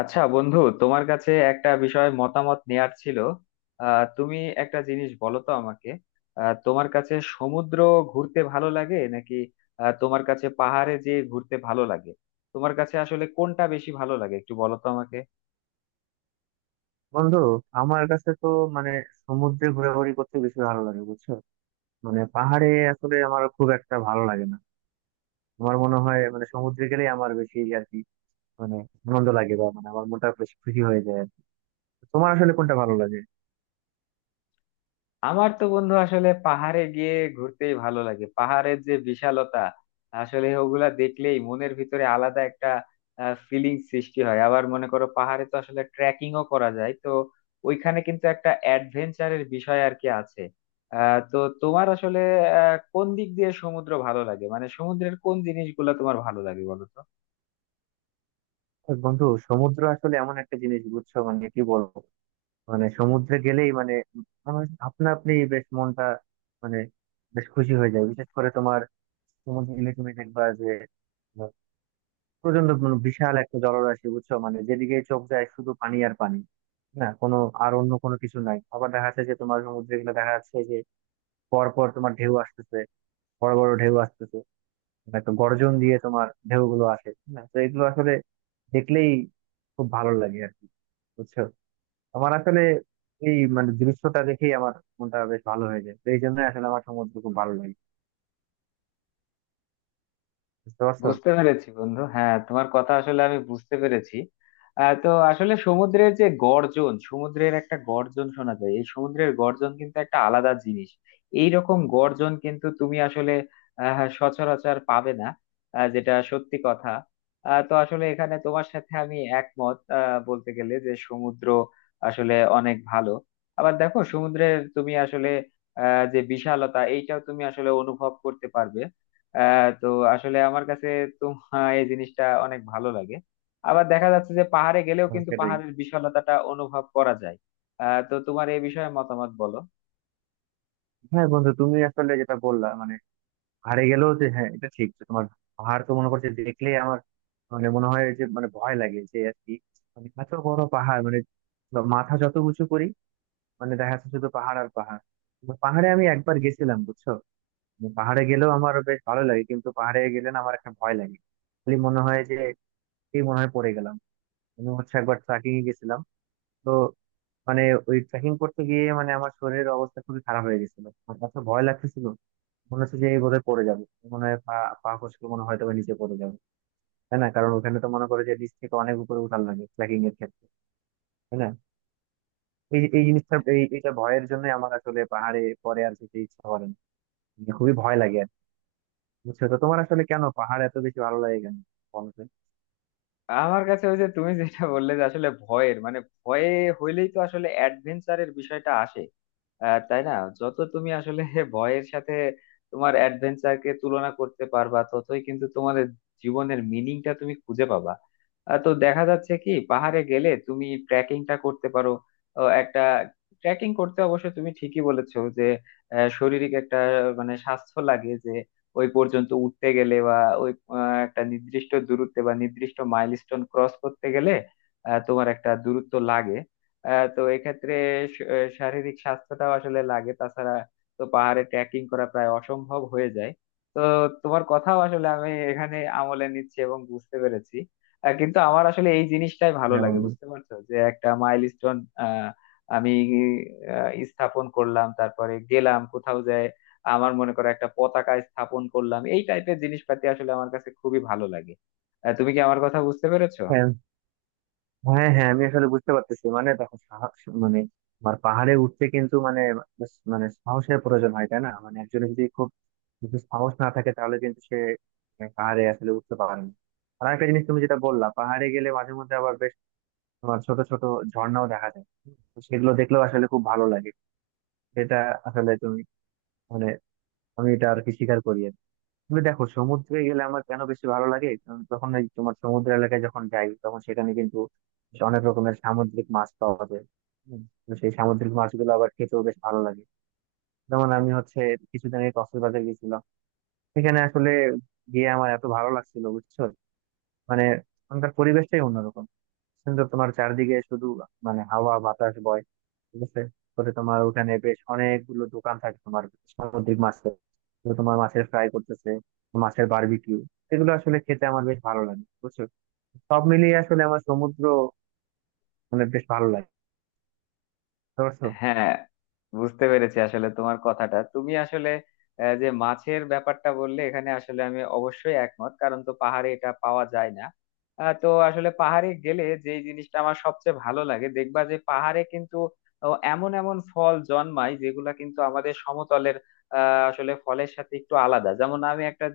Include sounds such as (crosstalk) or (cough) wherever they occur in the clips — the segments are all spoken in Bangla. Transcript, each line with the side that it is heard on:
left: আচ্ছা বন্ধু, তোমার কাছে একটা বিষয় মতামত নেয়ার ছিল। তুমি একটা জিনিস বলো তো আমাকে। তোমার কাছে সমুদ্র ঘুরতে ভালো লাগে নাকি তোমার কাছে পাহাড়ে যেয়ে ঘুরতে ভালো লাগে? তোমার কাছে আসলে কোনটা বেশি ভালো লাগে একটু বলো তো আমাকে।
right: বন্ধু, আমার কাছে তো মানে সমুদ্রে ঘোরাঘুরি করতে বেশি ভালো লাগে, বুঝছো। পাহাড়ে আসলে আমার খুব একটা ভালো লাগে না। আমার মনে হয় সমুদ্রে গেলেই আমার বেশি আর কি, মানে আনন্দ লাগে, বা আমার মনটা বেশ খুশি হয়ে যায় আর কি। তোমার আসলে কোনটা ভালো লাগে?
left: আমার তো বন্ধু আসলে পাহাড়ে গিয়ে ঘুরতেই ভালো লাগে। পাহাড়ের যে বিশালতা, আসলে ওগুলা দেখলেই মনের ভিতরে আলাদা একটা ফিলিং সৃষ্টি হয়। আবার মনে করো পাহাড়ে তো আসলে ট্রেকিংও করা যায় তো, ওইখানে কিন্তু একটা অ্যাডভেঞ্চারের বিষয় আর কি আছে। তো তোমার আসলে কোন দিক দিয়ে সমুদ্র ভালো লাগে, মানে সমুদ্রের কোন জিনিসগুলো তোমার ভালো লাগে বলো তো।
right: আর বন্ধু, সমুদ্র আসলে এমন একটা জিনিস, বুঝছো, কি বলবো, সমুদ্রে গেলেই আমার আপনা আপনি বেশ মনটা, মানে বেশ খুশি হয়ে যায়। বিশেষ করে তোমার সমুদ্রে গেলে তুমি দেখবা যে প্রচন্ড, বিশাল একটা জলরাশি, বুঝছো, যেদিকে চোখ যায় শুধু পানি আর পানি, না কোনো আর অন্য কোনো কিছু নাই। আবার দেখা যাচ্ছে যে তোমার সমুদ্রে গুলো দেখা যাচ্ছে যে পর পর তোমার ঢেউ আসতেছে, বড় বড় ঢেউ আসতেছে, একটা গর্জন দিয়ে তোমার ঢেউ গুলো আসে। না তো এগুলো আসলে দেখলেই খুব ভালো লাগে আর কি, বুঝছো। আমার আসলে এই দৃশ্যটা দেখেই আমার মনটা বেশ ভালো হয়ে যায়, তো এই জন্য আসলে আমার সমুদ্র খুব ভালো লাগে। বুঝতে পারছো?
left: বুঝতে পেরেছি বন্ধু, হ্যাঁ তোমার কথা আসলে আমি বুঝতে পেরেছি। তো আসলে সমুদ্রের যে গর্জন, সমুদ্রের একটা গর্জন শোনা যায়, এই সমুদ্রের গর্জন কিন্তু একটা আলাদা জিনিস। এই রকম গর্জন কিন্তু তুমি আসলে সচরাচর পাবে না, যেটা সত্যি কথা। তো আসলে এখানে তোমার সাথে আমি একমত, বলতে গেলে যে সমুদ্র আসলে অনেক ভালো। আবার দেখো সমুদ্রের তুমি আসলে যে বিশালতা, এইটাও তুমি আসলে অনুভব করতে পারবে। তো আসলে আমার কাছে তোমার এই জিনিসটা অনেক ভালো লাগে। আবার দেখা যাচ্ছে যে পাহাড়ে গেলেও
right: হ্যাঁ,
left: কিন্তু
right: সেটাই।
left: পাহাড়ের বিশালতাটা অনুভব করা যায়। তো তোমার এই বিষয়ে মতামত বলো।
right: হ্যাঁ বন্ধু, তুমি আসলে যেটা বললা হারে গেলেও, যে হ্যাঁ এটা ঠিক যে তোমার পাহাড় তো মনে করছে দেখলে আমার মনে হয় যে ভয় লাগে যে আর কি। এত বড় পাহাড়, মাথা যত উঁচু করি দেখা যাচ্ছে শুধু পাহাড় আর পাহাড়। তো পাহাড়ে আমি একবার গেছিলাম, বুঝছো। পাহাড়ে গেলেও আমার বেশ ভালো লাগে, কিন্তু পাহাড়ে গেলে না আমার একটা ভয় লাগে। খালি মনে হয় যে এই মনে হয় পড়ে গেলাম। আমি হচ্ছে একবার ট্রেকিং এ গেছিলাম, তো মানে ওই ট্রেকিং করতে গিয়ে আমার শরীরের অবস্থা খুবই খারাপ হয়ে গেছিল, আমার এত ভয় লাগতেছিল। মনে হচ্ছে যে এই বোধহয় পড়ে যাবে, মনে হয় পা পা খসলে মনে হয় তবে নিচে পড়ে যাবে, তাই না? কারণ ওখানে তো মনে করে যে নিচ থেকে অনেক উপরে উঠান লাগে ট্রেকিং এর ক্ষেত্রে, তাই না। এই এই জিনিসটা, এটা ভয়ের জন্য আমার আসলে পাহাড়ে পরে আর যেতে ইচ্ছা করে না, খুবই ভয় লাগে আর কি। বুঝছো? তো তোমার আসলে কেন পাহাড় এত বেশি ভালো লাগে, কেন বলো তো?
left: আমার কাছে ওই যে তুমি যেটা বললে যে আসলে ভয়ের মানে ভয়ে হইলেই তো আসলে অ্যাডভেঞ্চারের বিষয়টা আসে, তাই না? যত তুমি আসলে (laughs) ভয়ের সাথে তোমার অ্যাডভেঞ্চারকে তুলনা করতে পারবা ততই কিন্তু তোমাদের জীবনের মিনিংটা তুমি খুঁজে পাবা। তো দেখা যাচ্ছে কি পাহাড়ে গেলে তুমি ট্রেকিংটা করতে পারো। ও একটা ট্রেকিং করতে অবশ্য তুমি ঠিকই বলেছো যে শারীরিক একটা মানে স্বাস্থ্য লাগে, যে ওই পর্যন্ত উঠতে গেলে বা ওই একটা নির্দিষ্ট দূরত্বে বা নির্দিষ্ট মাইলস্টোন ক্রস করতে গেলে তোমার একটা দূরত্ব লাগে। তো এক্ষেত্রে শারীরিক স্বাস্থ্যটাও আসলে লাগে, তাছাড়া তো পাহাড়ে ট্রেকিং করা প্রায় অসম্ভব হয়ে যায়। তো তোমার কথাও আসলে আমি এখানে আমলে নিচ্ছি এবং বুঝতে পেরেছি। কিন্তু আমার আসলে এই জিনিসটাই ভালো
right: হ্যাঁ
left: লাগে,
right: বন্ধু,
left: বুঝতে পারছো, যে একটা মাইলস্টোন আহ আমি স্থাপন করলাম, তারপরে গেলাম কোথাও যায়, আমার মনে করো একটা পতাকা স্থাপন করলাম, এই টাইপের জিনিসপাতি আসলে আমার কাছে খুবই ভালো লাগে। তুমি কি আমার কথা বুঝতে পেরেছো?
right: হ্যাঁ হ্যাঁ হ্যাঁ আমি আসলে বুঝতে পারতেছি। দেখো সাহস, মানে আমার পাহাড়ে উঠতে কিন্তু মানে মানে সাহসের প্রয়োজন হয়, তাই না। একজনের যদি খুব, যদি সাহস না থাকে, তাহলে কিন্তু সে পাহাড়ে আসলে উঠতে পারে না। আর একটা জিনিস তুমি যেটা বললা, পাহাড়ে গেলে মাঝে মধ্যে আবার বেশ তোমার ছোট ছোট ঝর্ণাও দেখা যায়, তো সেগুলো দেখলেও আসলে খুব ভালো লাগে। সেটা আসলে তুমি, মানে আমি এটা আর কি স্বীকার করি আর কি। তুমি দেখো সমুদ্রে গেলে আমার কেন বেশি ভালো লাগে, কারণ তখন ওই তোমার সমুদ্র এলাকায় যখন যাই, তখন সেখানে কিন্তু বেশ অনেক রকমের সামুদ্রিক মাছ পাওয়া যায়। হুম। তো সেই সামুদ্রিক মাছগুলো আবার খেতেও বেশ ভালো লাগে। যেমন আমি হচ্ছে কিছুদিন আগে কক্সবাজার গেছিলাম, সেখানে আসলে গিয়ে আমার এত ভালো লাগছিল, বুঝছো। মানে ওখানকার পরিবেশটাই অন্যরকম সুন্দর, তোমার চারদিকে শুধু হাওয়া বাতাস বয়, ঠিক আছে। পরে তোমার ওখানে বেশ অনেকগুলো দোকান থাকে তোমার সামুদ্রিক মাছের, তো তোমার মাছের ফ্রাই করতেছে, মাছের বারবিকিউ, এগুলো আসলে খেতে আমার বেশ ভালো লাগে, বুঝছো। সব মিলিয়ে আসলে আমার সমুদ্র বেশ ভালো লাগে। বুঝতে পারছো?
left: হ্যাঁ, বুঝতে পেরেছি আসলে তোমার কথাটা। তুমি আসলে যে মাছের ব্যাপারটা বললে, এখানে আসলে আমি অবশ্যই একমত, কারণ তো পাহাড়ে এটা পাওয়া যায় না। তো আসলে পাহাড়ে গেলে যে জিনিসটা আমার সবচেয়ে ভালো লাগে, দেখবা যে পাহাড়ে কিন্তু ও, এমন এমন ফল জন্মায় যেগুলা কিন্তু আমাদের সমতলের আসলে ফলের সাথে একটু আলাদা। যেমন আমি একটা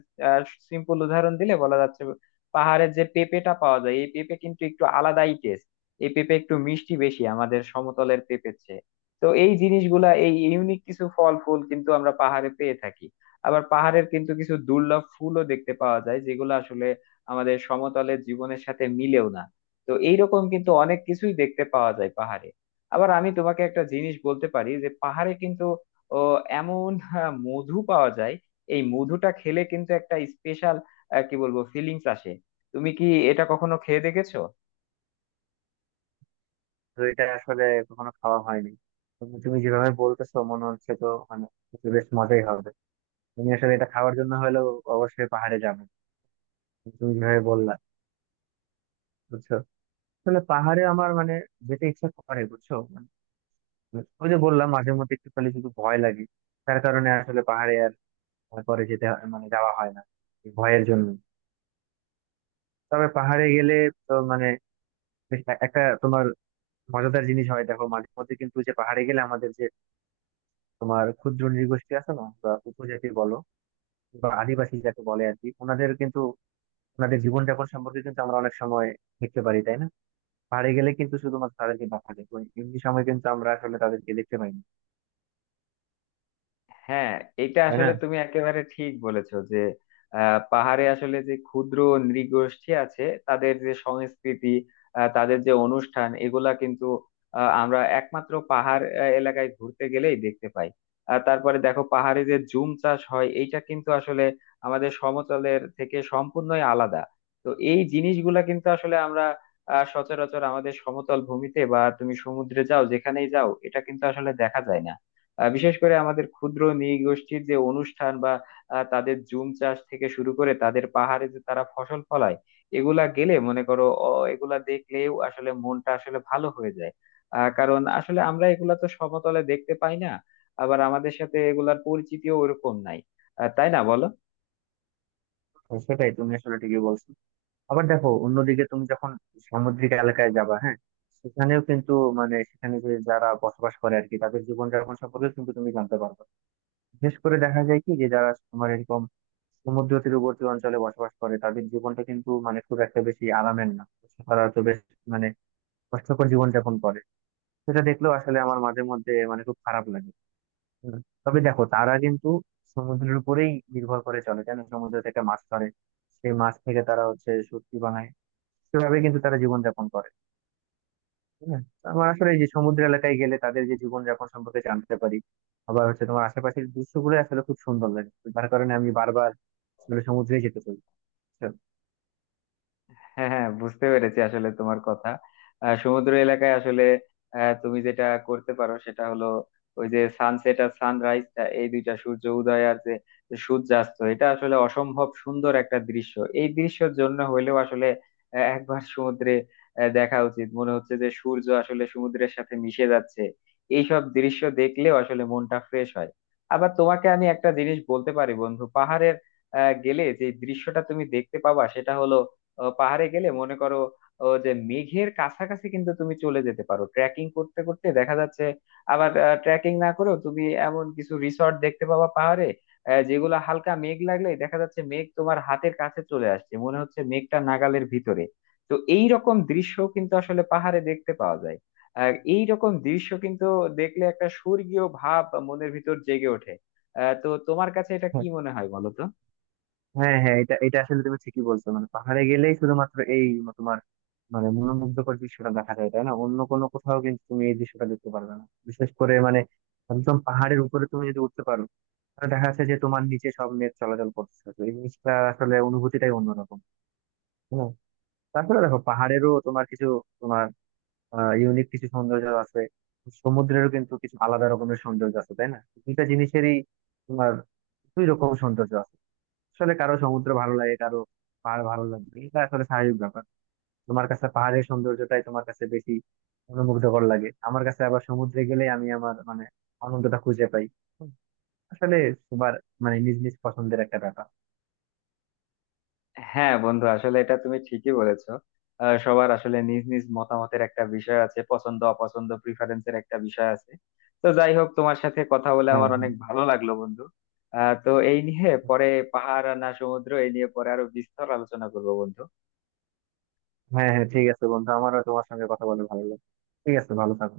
left: সিম্পল উদাহরণ দিলে বলা যাচ্ছে, পাহাড়ের যে পেঁপেটা পাওয়া যায় এই পেঁপে কিন্তু একটু আলাদাই টেস্ট। এই পেঁপে একটু মিষ্টি বেশি আমাদের সমতলের পেঁপের চেয়ে। তো এই জিনিসগুলা, এই ইউনিক কিছু ফল ফুল কিন্তু আমরা পাহাড়ে পেয়ে থাকি। আবার পাহাড়ের কিন্তু কিছু দুর্লভ ফুলও দেখতে পাওয়া যায়, যেগুলো আসলে আমাদের সমতলের জীবনের সাথে মিলেও না। তো এইরকম কিন্তু অনেক কিছুই দেখতে পাওয়া যায় পাহাড়ে। আবার আমি তোমাকে একটা জিনিস বলতে পারি যে পাহাড়ে কিন্তু ও, এমন মধু পাওয়া যায়। এই মধুটা খেলে কিন্তু একটা স্পেশাল, কি বলবো, ফিলিংস আসে। তুমি কি এটা কখনো খেয়ে দেখেছো?
right: তো এটা আসলে কখনো খাওয়া হয়নি। তুমি তুমি যেভাবে বলতেছো মনে হচ্ছে তো বেশ মজাই হবে। তুমি আসলে এটা খাওয়ার জন্য হলেও অবশ্যই পাহাড়ে যাবে, তুমি যেভাবে বললা, বুঝছো। আসলে পাহাড়ে আমার যেতে ইচ্ছা করে, বুঝছো। ওই যে বললাম, মাঝে মধ্যে একটু খালি শুধু ভয় লাগে, তার কারণে আসলে পাহাড়ে আর পরে যাওয়া হয় না, এই ভয়ের জন্য। তবে পাহাড়ে গেলে তো বেশ একটা তোমার মজাদার জিনিস হয়। দেখো মাঝে মধ্যে কিন্তু যে পাহাড়ে গেলে আমাদের যে তোমার ক্ষুদ্র নৃগোষ্ঠী আছে না, বা উপজাতি বলো বা আদিবাসী যাকে বলে আর কি, ওনাদের কিন্তু ওনাদের জীবনযাপন সম্পর্কে কিন্তু আমরা অনেক সময় দেখতে পারি, তাই না। পাহাড়ে গেলে কিন্তু শুধুমাত্র তাদেরকে দেখা যায়, ওই এমনি সময় কিন্তু আমরা আসলে তাদেরকে দেখতে পাই না,
left: হ্যাঁ, এটা
right: তাই না।
left: আসলে তুমি একেবারে ঠিক বলেছো যে পাহাড়ে আসলে যে ক্ষুদ্র নৃগোষ্ঠী আছে তাদের যে সংস্কৃতি, তাদের যে অনুষ্ঠান, এগুলা কিন্তু আমরা একমাত্র পাহাড় এলাকায় ঘুরতে গেলেই দেখতে পাই। আর তারপরে দেখো পাহাড়ে যে জুম চাষ হয় এইটা কিন্তু আসলে আমাদের সমতলের থেকে সম্পূর্ণই আলাদা। তো এই জিনিসগুলা কিন্তু আসলে আমরা সচরাচর আমাদের সমতল ভূমিতে বা তুমি সমুদ্রে যাও, যেখানেই যাও এটা কিন্তু আসলে দেখা যায় না। বিশেষ করে আমাদের ক্ষুদ্র নৃগোষ্ঠীর যে অনুষ্ঠান বা তাদের জুম চাষ থেকে শুরু করে তাদের পাহাড়ে যে তারা ফসল ফলায়, এগুলা গেলে মনে করো অ, এগুলা দেখলেও আসলে মনটা আসলে ভালো হয়ে যায়। কারণ আসলে আমরা এগুলা তো সমতলে দেখতে পাই না, আবার আমাদের সাথে এগুলার পরিচিতিও ওরকম নাই, তাই না বলো।
right: তো সেটাই, তুমি আসলে ঠিকই বলছো। আবার দেখো অন্যদিকে তুমি যখন সামুদ্রিক এলাকায় যাবা, হ্যাঁ, সেখানেও কিন্তু সেখানে যে যারা বসবাস করে আর কি, তাদের জীবনযাপন সম্পর্কে কিন্তু তুমি জানতে পারবে। বিশেষ করে দেখা যায় কি, যে যারা তোমার এরকম সমুদ্র তীরবর্তী অঞ্চলে বসবাস করে, তাদের জীবনটা কিন্তু খুব একটা বেশি আরামের না। তারা তো বেশ মানে কষ্টকর জীবনযাপন করে। সেটা দেখলেও আসলে আমার মাঝে মধ্যে খুব খারাপ লাগে। হুম। তবে দেখো তারা কিন্তু সমুদ্রের উপরেই নির্ভর করে চলে, জানো? সমুদ্র থেকে মাছ ধরে, সেই মাছ থেকে তারা হচ্ছে সবজি বানায়, সেভাবে কিন্তু তারা জীবনযাপন করে, ঠিক আছে? তো আমার আসলে এই যে সমুদ্র এলাকায় গেলে তাদের যে জীবনযাপন সম্পর্কে জানতে পারি, আবার হচ্ছে তোমার আশেপাশের দৃশ্যগুলো আসলে খুব সুন্দর লাগে, তার কারণে আমি বারবার আসলে সমুদ্রে যেতে চাই। বুঝছো?
left: হ্যাঁ হ্যাঁ, বুঝতে পেরেছি আসলে তোমার কথা। সমুদ্র এলাকায় আসলে তুমি যেটা করতে পারো সেটা হলো ওই যে সানসেট আর সানরাইজ, এই দুইটা সূর্য উদয় আর যে সূর্যাস্ত, এটা আসলে অসম্ভব সুন্দর একটা দৃশ্য। এই দৃশ্যের জন্য হইলেও আসলে একবার সমুদ্রে দেখা উচিত, মনে হচ্ছে যে সূর্য আসলে সমুদ্রের সাথে মিশে যাচ্ছে। এইসব দৃশ্য দেখলেও আসলে মনটা ফ্রেশ হয়। আবার তোমাকে আমি একটা জিনিস বলতে পারি বন্ধু, পাহাড়ের গেলে যে দৃশ্যটা তুমি দেখতে পাবা সেটা হলো পাহাড়ে গেলে মনে করো যে মেঘের কাছাকাছি কিন্তু তুমি চলে যেতে পারো ট্রেকিং করতে করতে, দেখা যাচ্ছে আবার ট্রেকিং না করেও তুমি এমন কিছু রিসর্ট দেখতে পাবা পাহাড়ে, যেগুলো হালকা মেঘ লাগলেই দেখা যাচ্ছে মেঘ তোমার হাতের কাছে চলে আসছে, মনে হচ্ছে মেঘটা নাগালের ভিতরে। তো এই রকম দৃশ্য কিন্তু আসলে পাহাড়ে দেখতে পাওয়া যায়, আর এই রকম দৃশ্য কিন্তু দেখলে একটা স্বর্গীয় ভাব মনের ভিতর জেগে ওঠে। তো তোমার কাছে এটা কি মনে হয় বলো তো।
right: হ্যাঁ হ্যাঁ, এটা এটা আসলে তুমি ঠিকই বলছো। পাহাড়ে গেলেই শুধুমাত্র এই তোমার মনোমুগ্ধকর দৃশ্যটা দেখা যায়, তাই না। অন্য কোনো কোথাও কিন্তু তুমি এই দৃশ্যটা দেখতে পারবে না। বিশেষ করে একদম পাহাড়ের উপরে তুমি যদি উঠতে পারো, তাহলে দেখা যাচ্ছে যে তোমার নিচে সব নেট চলাচল করতেছে, তো এই জিনিসটা আসলে অনুভূতিটাই অন্যরকম, তাই না। তারপরে দেখো পাহাড়েরও তোমার কিছু তোমার ইউনিক কিছু সৌন্দর্য আছে, সমুদ্রেরও কিন্তু কিছু আলাদা রকমের সৌন্দর্য আছে, তাই না। দুইটা জিনিসেরই তোমার দুই রকম সৌন্দর্য আছে। আসলে কারো সমুদ্র ভালো লাগে, কারো পাহাড় ভালো লাগবে, এটা আসলে স্বাভাবিক ব্যাপার। তোমার কাছে পাহাড়ের সৌন্দর্যটাই তোমার কাছে বেশি অনুমুগ্ধকর লাগে, আমার কাছে আবার সমুদ্রে গেলে আমি আমার আনন্দটা খুঁজে পাই। আসলে সবার নিজ নিজ পছন্দের একটা ব্যাপার।
left: হ্যাঁ বন্ধু, আসলে এটা তুমি ঠিকই বলেছো। সবার আসলে নিজ নিজ মতামতের একটা বিষয় আছে, পছন্দ অপছন্দ প্রিফারেন্সের একটা বিষয় আছে। তো যাই হোক, তোমার সাথে কথা বলে
right: হ্যাঁ
left: আমার
right: হ্যাঁ।
left: অনেক ভালো লাগলো বন্ধু। তো এই নিয়ে পরে, পাহাড় আর না সমুদ্র, এই নিয়ে পরে আরো বিস্তর আলোচনা করবো বন্ধু।
right: ঠিক আছে বন্ধু, আমারও তোমার সঙ্গে কথা বলে ভালো লাগে। ঠিক আছে, ভালো থাকো।